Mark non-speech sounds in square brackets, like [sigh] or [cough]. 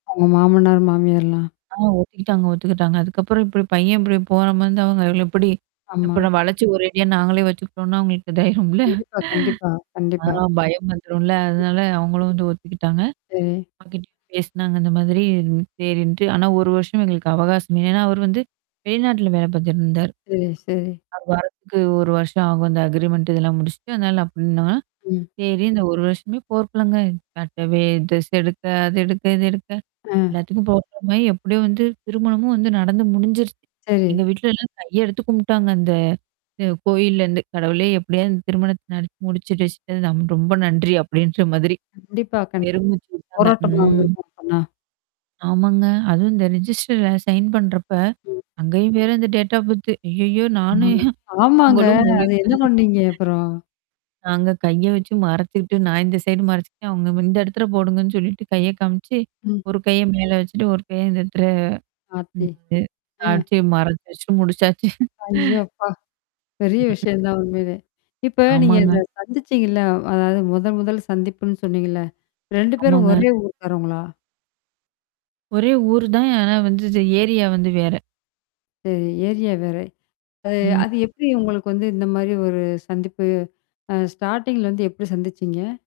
அவுங்க மாமனார், மாமியார்ல்லாம்? ஆ ஒத்துக்கிட்டாங்க ஒத்துக்கிட்டாங்க. அதுக்கப்புறம் இப்டி பையன் இப்டி போற மாரி இருந்தா அவுங்க எப்டி? ஆமா. அப்பறம் வளச்சு ஒரேடியா நாங்களே வச்சுக்கிட்டோம்ன்னா, அவுங்களக்கு இதாயிரும்ல. கண்டிப்பா கண்டிப்பா ஆ, கண்டிப்பா. பயம் வந்துரும்ல! ம். அதனால அவுங்களும் வந்து ஒத்துக்கிட்டாங்க. சரி. அப்பா கிட்ட பேசுனாங்க இந்த மாதிரி செரின்ட்டு ஆனா, 1 வருஷம் எங்களுக்கு அவகாசம் ஏன்னா, அவரு வந்து வெளிநாட்டுல வேலை பாத்துட்டுருந்தாரு. சரி சரி. அவரு வரத்துக்கு 1 வருஷம் ஆகும். அந்த அக்ரிீமென்ண்ட்டு இதெல்லாம் முடிச்சுட்டு, அதனால அப்டின்னா! ம். செரி இந்த 1 வருஷமே போர்கக்கலங்க. கட்டவே டிரஸ் எடுக்க, அது எடுக்க, இது எடுக்க அ. எல்லாத்துக்கும் போர்க்களமாயி, எப்டியோ வந்து திருமணமும் வந்து நடந்து முடிஞ்சிருச்சு. சரி. எங்க வீட்ல எல்லாம் கைய எடுத்து கும்பிட்டாங்க அந்த. அ கோயில்லருந்து, "கடவுளே எப்டியாவது திருமணத்த நடத்தி முடிச்சு வச்சிட்ட, ரொம்ப நன்றி" அப்டின்ற மாதிரி. கண்டிப்பா கண் பெருமூச்சு வுட்டாங்க போராட்டமா ம். இருந்திருக்கும் அப்பன்னா? ஆமாங்க. அதுவும் இந்த ரெஜிஸ்டர்ல சைன் பண்றப்ப. ம். அங்கேயும் வேற அந்த டேட் ஆஃப் பர்த்து ஐயய்யோ! நானும் ஆமாங்க, ஆமாங்க. அவங்களும் முழி அது என்னா பண்ணீங்க, [laughs] அப்புறம்? நாங்க கைய வச்சு மறச்சுக்கிட்டு நான் இந்த சைடு மறச்சுக்ட்டேன் அவுங்க இந்த இடத்துல போடுங்கன்னு சொல்லிட்டு, கைய காமிச்சு. ம். ஒரு கைய மேல வச்சுட்டு, ஒரு கைய இந்த எடத்துல ஆத்தி! ம். எ அ. சாட்சிய மறச்சு வச்சு முடிச்சாச்சு. ஐயோ! [laughs] அப்பா! பெரிய விஷயம் [unintelligible] தான் உண்மையிலே. இப்ப நீங்க ஆமாங்க. இத சந்திச்சீங்கள்ல, வ் அதாவது மொதல் மொதல் சந்திப்புன்னு சொன்னீங்கள்ல? 2 பேரும் ஆமாங்க. ஒரே ஊர்க்காரவங்களா? ஒரே ஊர் தான். ஆனா வந்து இந்த ஏரியா வந்து வேற. சரி ஏரியா வேற. அ அது ம். எப்டி, உங்களுக்கு வந்து இந்த மாரி ஒரு சந்திப்பு? அ ஸ்டார்ட்டிங்ல வந்து எப்டி சந்திச்சீங்க?